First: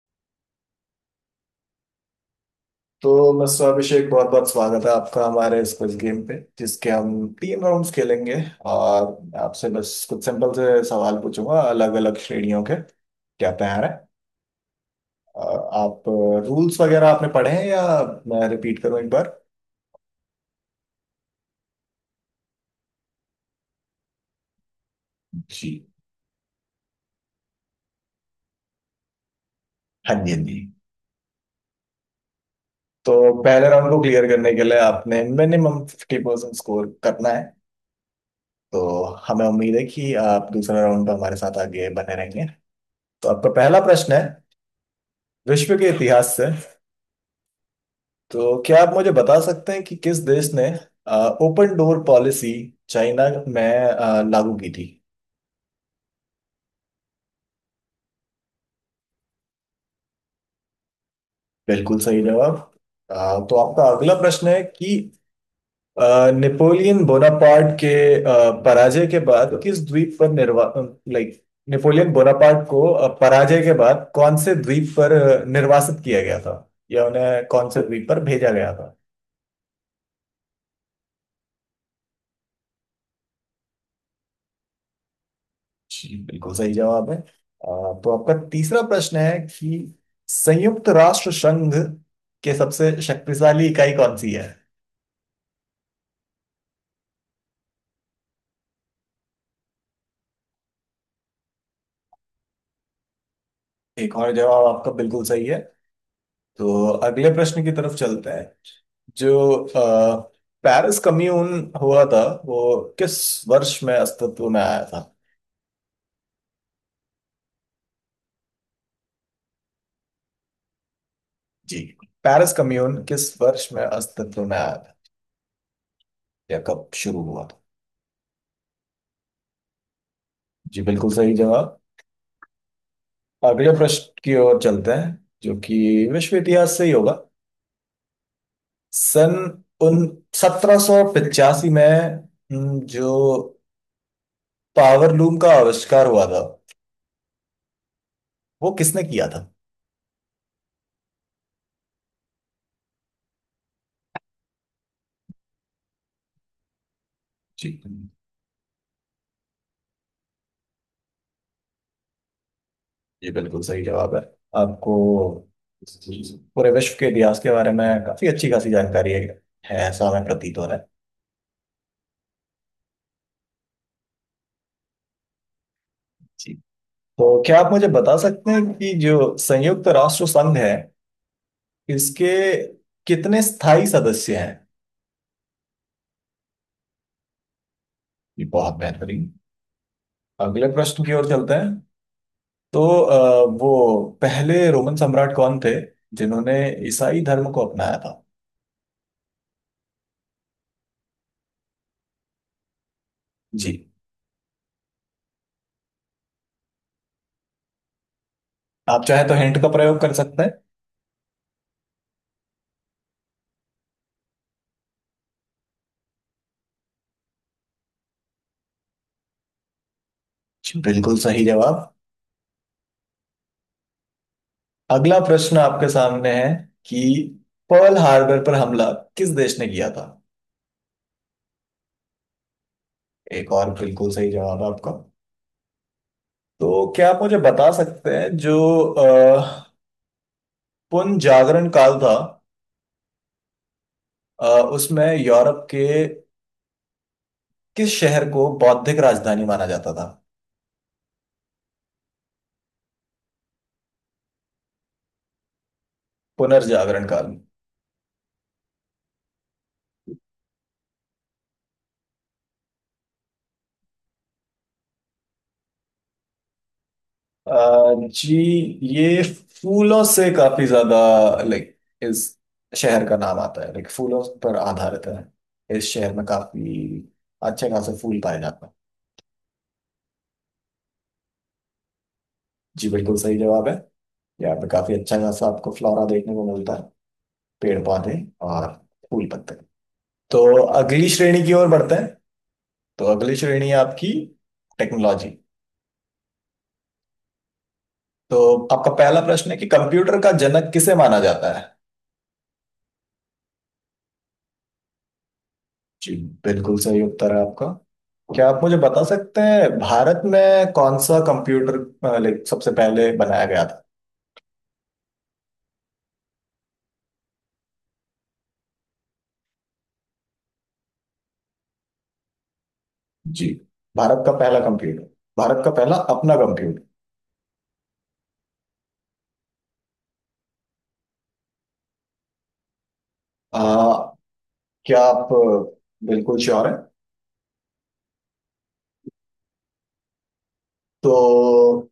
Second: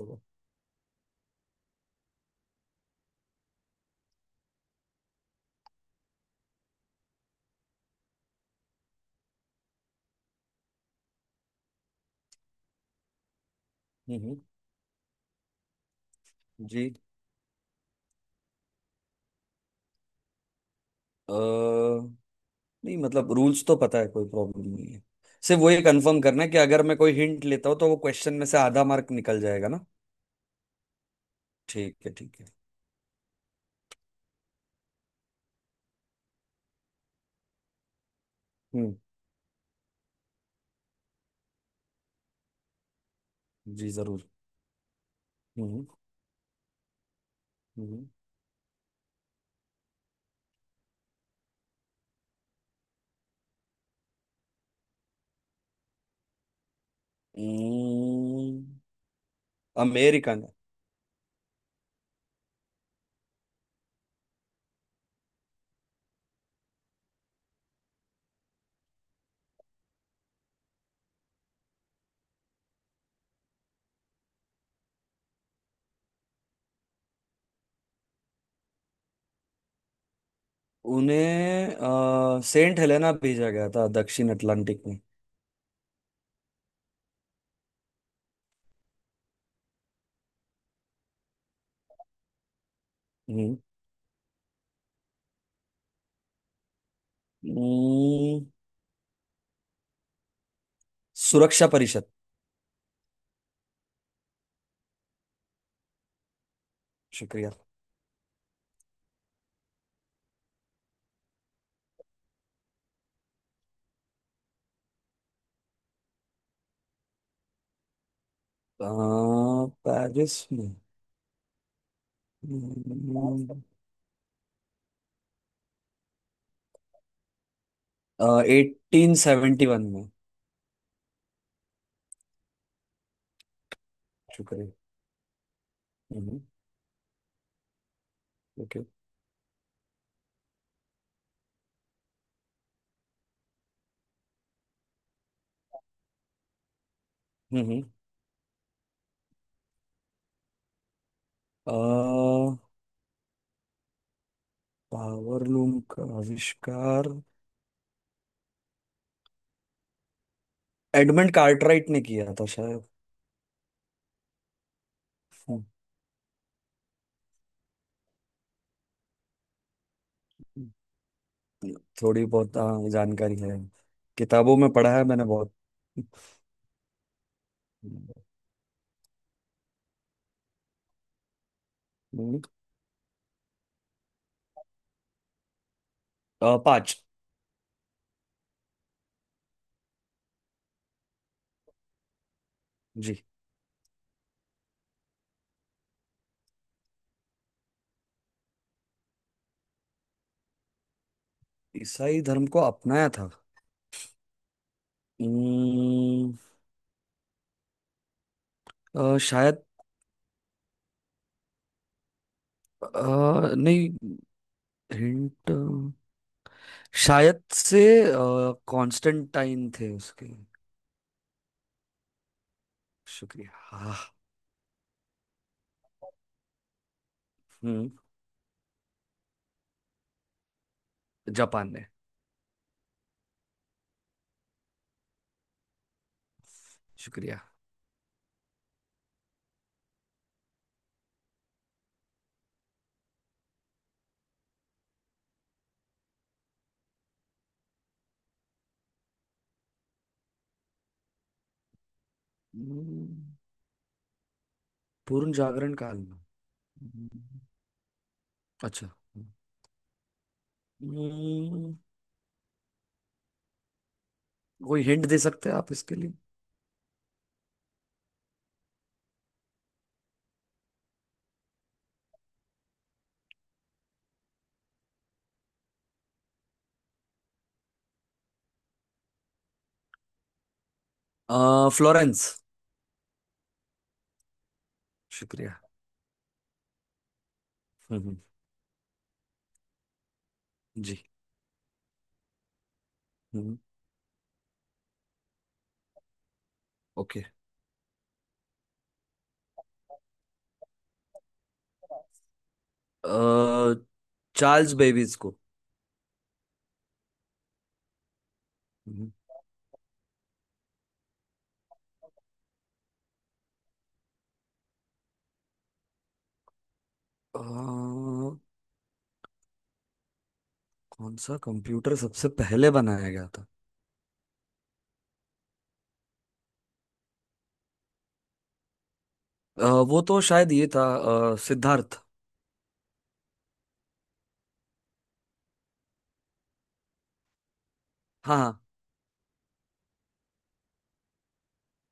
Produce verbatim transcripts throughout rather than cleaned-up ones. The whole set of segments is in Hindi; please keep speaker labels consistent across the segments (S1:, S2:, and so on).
S1: हम्म
S2: तो मिस्टर अभिषेक, बहुत बहुत स्वागत है आपका हमारे इस क्विज गेम पे जिसके हम तीन राउंड्स खेलेंगे। और आपसे बस कुछ सिंपल से सवाल पूछूंगा अलग अलग श्रेणियों के। क्या तैयार है?
S1: हम्म,
S2: और आप रूल्स
S1: जी।
S2: वगैरह आपने पढ़े हैं या मैं रिपीट करूं एक बार?
S1: अ, नहीं, मतलब रूल्स तो पता है, कोई प्रॉब्लम नहीं है। सिर्फ वो ये
S2: जी
S1: कंफर्म करना है कि अगर मैं कोई हिंट लेता हूँ तो वो क्वेश्चन में से आधा मार्क निकल जाएगा ना।
S2: हाँ जी, हाँ जी।
S1: ठीक है ठीक है।
S2: तो पहले राउंड को क्लियर करने के लिए आपने मिनिमम फिफ्टी परसेंट स्कोर करना है।
S1: हम्म।
S2: तो हमें उम्मीद है कि आप दूसरे राउंड में हमारे साथ आगे बने रहेंगे। तो आपका पहला
S1: जी
S2: प्रश्न है
S1: जरूर।
S2: विश्व
S1: हम्म
S2: के इतिहास से।
S1: हम्म हम्म।
S2: तो क्या आप मुझे बता सकते हैं कि किस देश ने ओपन डोर पॉलिसी चाइना में अ, लागू की थी?
S1: हम्म। अमेरिकन।
S2: बिल्कुल सही जवाब। अ, तो आपका अगला प्रश्न है कि अ, नेपोलियन बोनापार्ट के अ, पराजय के बाद किस द्वीप पर निर्वा लाइक, नेपोलियन बोनापार्ट को अ, पराजय के बाद कौन से द्वीप पर अ, निर्वासित किया गया था या उन्हें कौन से द्वीप पर भेजा गया था?
S1: उन्हें अ, सेंट हेलेना भेजा गया था, दक्षिण अटलांटिक में।
S2: जी बिल्कुल सही जवाब है। अ, तो आपका तीसरा प्रश्न है कि संयुक्त राष्ट्र संघ के सबसे
S1: हम्म
S2: शक्तिशाली इकाई कौन सी है?
S1: हम्म। सुरक्षा परिषद।
S2: एक और जवाब आपका बिल्कुल सही है। तो अगले
S1: शुक्रिया।
S2: प्रश्न की तरफ चलते हैं। जो अ, पेरिस कम्यून हुआ था वो किस वर्ष में अस्तित्व में आया था?
S1: अ, पेरिस में।
S2: जी, पेरिस कम्यून किस
S1: हम्म,
S2: वर्ष में अस्तित्व में आया था या कब शुरू हुआ था?
S1: एटीन सेवेंटी वन में।
S2: जी बिल्कुल सही जवाब। अगले प्रश्न की ओर
S1: शुक्रिया।
S2: चलते हैं जो कि विश्व
S1: हम्म।
S2: इतिहास से ही होगा।
S1: ओके।
S2: सन उन सत्रह सौ पचासी में हम्म, जो पावर लूम का आविष्कार हुआ था
S1: हम्म।
S2: वो किसने किया था?
S1: पावर लूम का आविष्कार
S2: जी,
S1: एडमंड कार्टराइट ने किया था शायद।
S2: ये बिल्कुल सही जवाब है। आपको
S1: हम्म,
S2: पूरे विश्व के इतिहास के बारे में काफी अच्छी खासी जानकारी है है ऐसा हमें प्रतीत हो रहा है।
S1: थोड़ी बहुत हाँ, जानकारी है। किताबों में पढ़ा है मैंने बहुत।
S2: जी, तो क्या आप मुझे बता सकते हैं कि जो संयुक्त राष्ट्र संघ है इसके
S1: हम्म,
S2: कितने स्थायी सदस्य हैं?
S1: अ, पाँच।
S2: ये बहुत बेहतरीन। अगले प्रश्न की ओर चलते हैं। तो
S1: जी,
S2: अ, वो पहले रोमन सम्राट कौन थे जिन्होंने ईसाई धर्म को अपनाया था?
S1: ईसाई धर्म को अपनाया था।
S2: जी,
S1: हम्म,
S2: आप
S1: अ,
S2: चाहे तो हिंट
S1: शायद।
S2: का प्रयोग कर सकते हैं।
S1: अ, नहीं, हिंट। शायद से कॉन्स्टेंटाइन थे उसके।
S2: जी, बिल्कुल सही जवाब।
S1: शुक्रिया। हाँ।
S2: अगला प्रश्न आपके सामने है कि
S1: हम्म।
S2: पर्ल हार्बर पर हमला किस देश ने किया था?
S1: जापान ने।
S2: एक और बिल्कुल सही जवाब आपका। तो क्या आप मुझे
S1: शुक्रिया।
S2: बता सकते हैं जो अ, पुनर्जागरण काल था, अ, उसमें यूरोप के किस शहर को बौद्धिक राजधानी माना जाता था?
S1: हम्म, पूर्ण जागरण काल में।
S2: पुनर्जागरण
S1: हम्म,
S2: काल।
S1: अच्छा। हम्म, कोई हिंट दे सकते हैं आप इसके लिए?
S2: अ, जी, ये फूलों से काफी ज्यादा, लाइक, इस शहर का नाम आता है, लाइक फूलों पर आधारित है, इस शहर में काफी अच्छे खासे फूल पाए जाते हैं।
S1: अ, फ्लोरेंस।
S2: जी बिल्कुल सही जवाब है। यहाँ पे काफी अच्छा खासा
S1: शुक्रिया।
S2: आपको फ्लोरा देखने को मिलता है, पेड़
S1: हम्म
S2: पौधे
S1: हम्म।
S2: और फूल पत्ते। तो
S1: जी।
S2: अगली श्रेणी की ओर बढ़ते हैं। तो अगली
S1: हम्म।
S2: श्रेणी है आपकी टेक्नोलॉजी।
S1: ओके।
S2: तो आपका पहला प्रश्न है कि कंप्यूटर का जनक किसे माना जाता है?
S1: अ, चार्ल्स बेबीज को।
S2: जी बिल्कुल सही उत्तर है आपका। क्या आप मुझे बता
S1: हम्म,
S2: सकते हैं भारत में कौन सा कंप्यूटर अ, लाइक सबसे पहले बनाया गया था?
S1: अ, कौन सा कंप्यूटर सबसे पहले बनाया गया
S2: जी,
S1: था?
S2: भारत का पहला कंप्यूटर, भारत का पहला अपना कंप्यूटर।
S1: अ, वो तो शायद ये था, अ, सिद्धार्थ।
S2: आ, क्या आप अ, बिल्कुल श्योर हैं?
S1: हाँ।
S2: तो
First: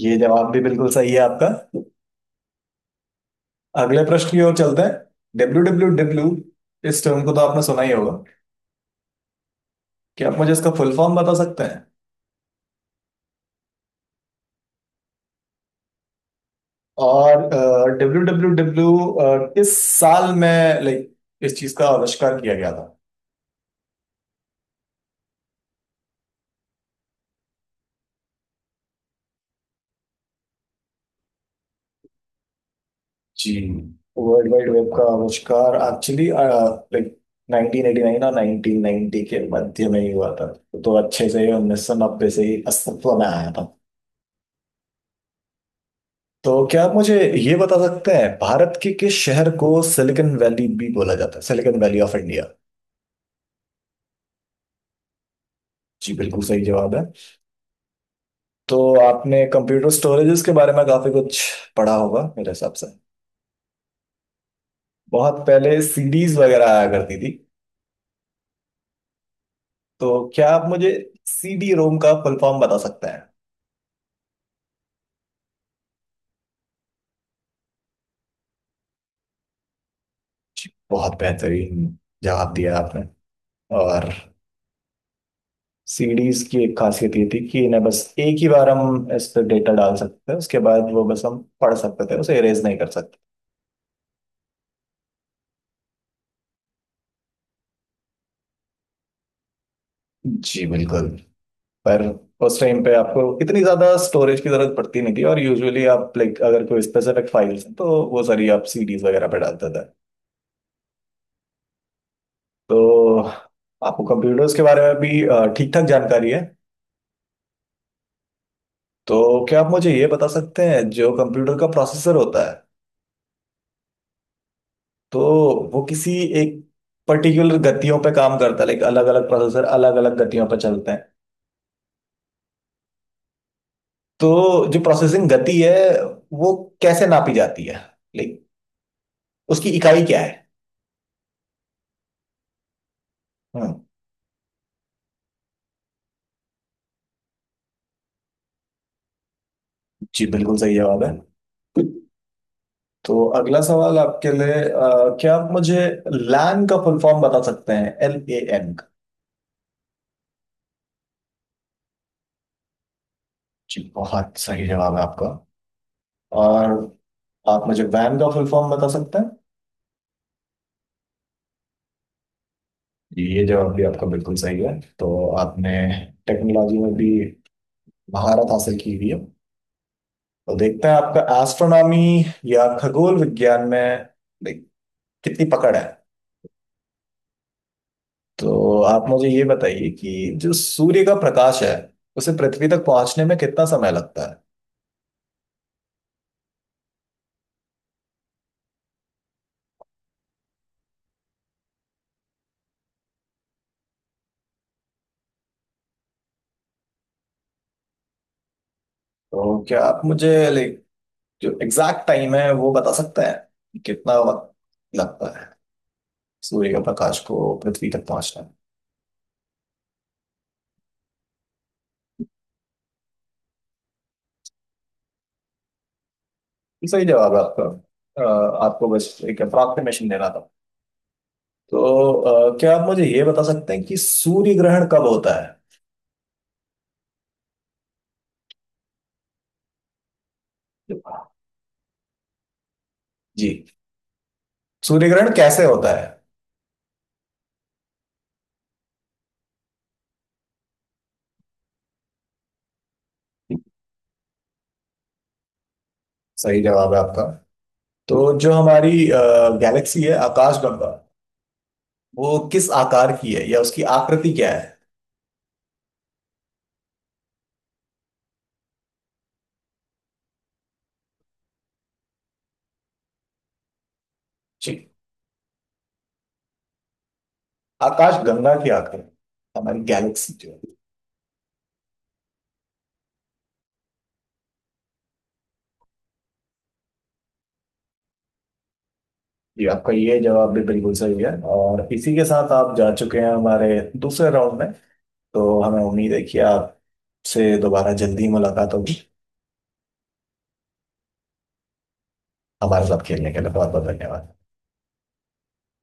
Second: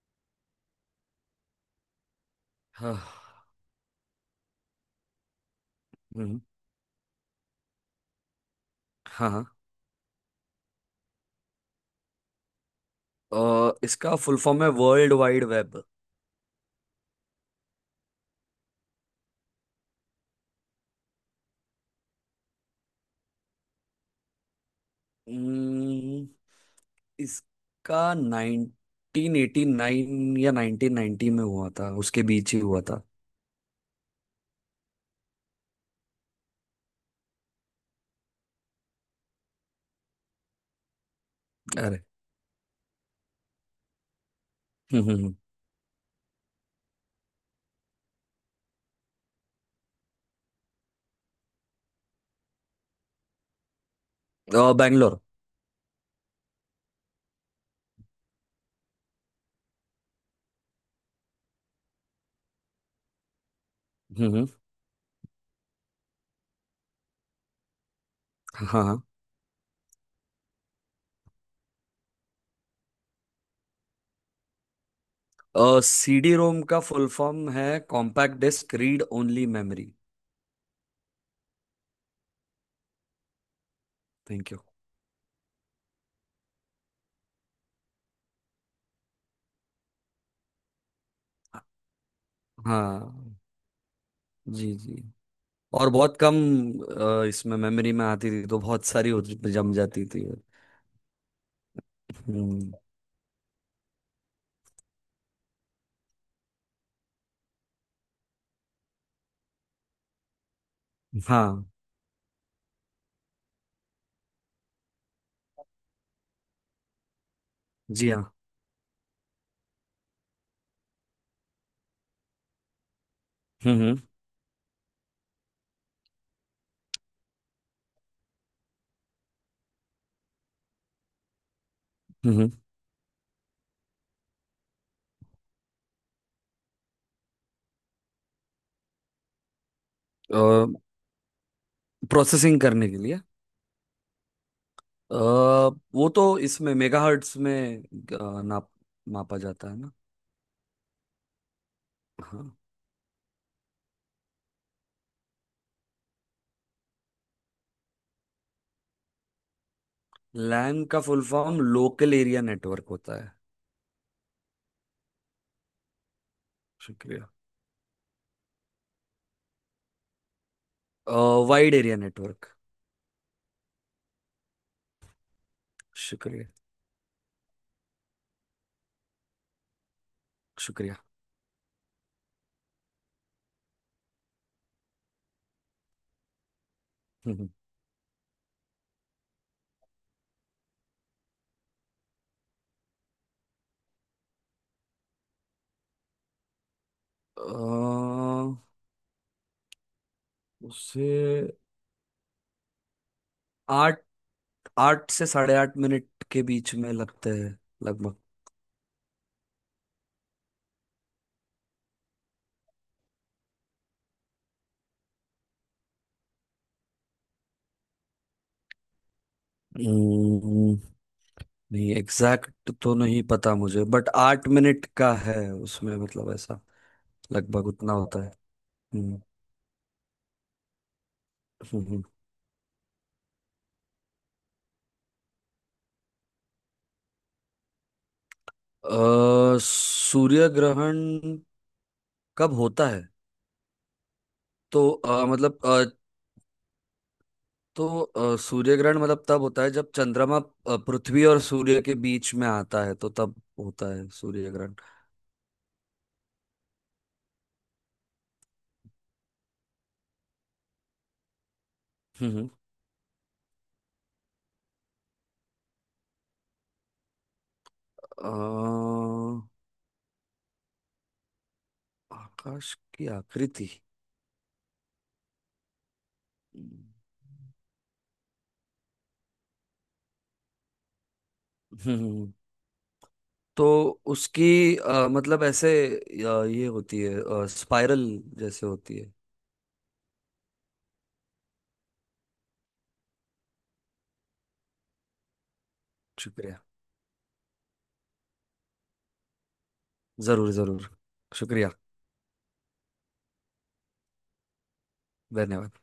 S2: ये जवाब भी बिल्कुल सही है आपका।
S1: हाँ हाँ।
S2: अगले प्रश्न की ओर चलते हैं। डब्ल्यू डब्ल्यू डब्ल्यू,
S1: हम्म,
S2: इस टर्म को तो आपने सुना ही होगा।
S1: हाँ हाँ।
S2: क्या आप मुझे इसका फुल फॉर्म बता सकते हैं?
S1: अ, इसका फुल फॉर्म है वर्ल्ड वाइड वेब।
S2: और डब्ल्यू डब्ल्यू डब्ल्यू किस साल में, लाइक, इस चीज का आविष्कार किया गया था?
S1: हम्म, इसका नाइनटीन एटी नाइन या नाइनटीन नाइनटी में हुआ था, उसके बीच ही हुआ था।
S2: जी, वर्ल्ड वाइड वेब का आविष्कार actually, like, nineteen eighty nine और नाइनटीन नाइनटी के मध्य में ही हुआ था। तो अच्छे से ही
S1: अरे।
S2: नाइनटीन नाइनटी से ही अस्तित्व में आया था।
S1: हम्म हम्म हम्म।
S2: तो क्या आप मुझे ये बता सकते हैं भारत के किस शहर को सिलिकॉन वैली भी बोला जाता है, सिलिकॉन वैली ऑफ इंडिया?
S1: अ, बैंगलोर।
S2: जी बिल्कुल सही जवाब है। तो आपने कंप्यूटर स्टोरेजेस के बारे में काफी कुछ पढ़ा होगा मेरे हिसाब से।
S1: हम्म हम्म।
S2: बहुत पहले सीडीज वगैरह आया करती थी।
S1: हाँ
S2: तो क्या आप मुझे सीडी रोम का फुल फॉर्म बता सकते हैं?
S1: हाँ। सीडी रोम का फुल फॉर्म है compact disc read only memory.
S2: बहुत बेहतरीन जवाब दिया आपने। और
S1: थैंक यू।
S2: सीडीज की एक खासियत ये थी कि इन्हें बस एक ही बार हम इस पर डेटा डाल सकते थे, उसके बाद वो बस हम पढ़ सकते थे, उसे इरेज नहीं कर सकते।
S1: हाँ जी जी। और बहुत कम अ, इसमें मेमोरी में आती थी, तो बहुत सारी हो जम जाती थी।
S2: जी बिल्कुल, पर उस
S1: हम्म।
S2: टाइम पे आपको इतनी ज्यादा स्टोरेज की जरूरत पड़ती नहीं थी, और यूजुअली आप, लाइक, अगर कोई स्पेसिफिक फाइल्स हैं तो वो सारी आप सीडीज वगैरह पे डालते थे।
S1: हाँ
S2: तो आपको कंप्यूटर्स के बारे में भी ठीक ठाक जानकारी है।
S1: जी हाँ।
S2: तो क्या आप मुझे ये बता सकते हैं, जो कंप्यूटर का प्रोसेसर होता है
S1: हम्म
S2: तो वो किसी एक पर्टिकुलर गतियों पे काम करता है, लाइक, अलग अलग प्रोसेसर अलग अलग गतियों पे चलते हैं।
S1: हम्म।
S2: तो जो प्रोसेसिंग गति है वो कैसे नापी जाती है, लाइक, उसकी इकाई क्या है?
S1: हम्म प्रोसेसिंग करने के लिए
S2: हम्म,
S1: अ, वो तो इसमें मेगाहर्ट्ज में अ, नाप मापा जाता है ना।
S2: जी बिल्कुल सही जवाब है।
S1: हाँ।
S2: तो अगला सवाल आपके लिए, अ, क्या आप मुझे लैन का फुल फॉर्म बता सकते हैं, एल ए एन का?
S1: लैन का full form local area network होता है।
S2: जी बहुत सही जवाब है आपका। और
S1: शुक्रिया।
S2: आप मुझे वैन का फुल फॉर्म बता सकते हैं?
S1: Wide area network.
S2: ये जवाब भी आपका बिल्कुल सही है। तो आपने
S1: शुक्रिया।
S2: टेक्नोलॉजी में भी महारत हासिल की हुई है। तो देखते हैं
S1: शुक्रिया।
S2: आपका एस्ट्रोनॉमी या खगोल विज्ञान में, like, कितनी पकड़ है?
S1: हम्म, हम्म।
S2: तो आप मुझे ये बताइए कि जो सूर्य का प्रकाश है उसे पृथ्वी तक पहुंचने में कितना समय लगता है?
S1: अ, उसे आठ आठ से साढ़े आठ मिनट के बीच में लगते हैं, लगभग।
S2: तो क्या आप मुझे, लाइक, जो एग्जैक्ट टाइम है वो बता सकते हैं कि कितना वक्त लगता है सूर्य का प्रकाश को पृथ्वी तक पहुंचने में?
S1: हम्म, नहीं, एग्जैक्ट तो नहीं पता मुझे, बट आठ मिनट का है उसमें, मतलब ऐसा
S2: ये सही जवाब है आपका।
S1: लगभग उतना
S2: अ,
S1: होता है।
S2: आपको बस
S1: हम्म,
S2: एक अप्रॉक्सीमेशन देना था। तो
S1: हम्म, हम्म।
S2: अ, क्या आप मुझे ये बता सकते हैं कि सूर्य ग्रहण कब होता
S1: अ, सूर्य ग्रहण
S2: है?
S1: कब होता है?
S2: जी,
S1: तो
S2: सूर्य
S1: अ,
S2: ग्रहण
S1: मतलब
S2: कैसे
S1: अ,
S2: होता है?
S1: तो अ, सूर्य ग्रहण मतलब तब होता है जब चंद्रमा अ, पृथ्वी और सूर्य के बीच में आता है, तो तब होता है सूर्य ग्रहण।
S2: सही जवाब है आपका। तो जो हमारी गैलेक्सी है आकाश गंगा, वो
S1: हम्म
S2: किस आकार की है या उसकी आकृति क्या है?
S1: अ, आकाश की आकृति।
S2: जी, आकाश गंगा की आकृति, हमारी गैलेक्सी जो है।
S1: हम्म तो उसकी, अ, मतलब ऐसे, अ, ये होती है स्पाइरल जैसे होती है।
S2: जी आपका ये जवाब भी बिल्कुल सही है, और इसी के साथ आप जा चुके हैं हमारे दूसरे राउंड में। तो हमें उम्मीद है कि
S1: शुक्रिया।
S2: आपसे दोबारा जल्दी ही मुलाकात होगी।
S1: जरूर जरूर। शुक्रिया।
S2: हमारे साथ खेलने के लिए बहुत बहुत धन्यवाद।
S1: धन्यवाद।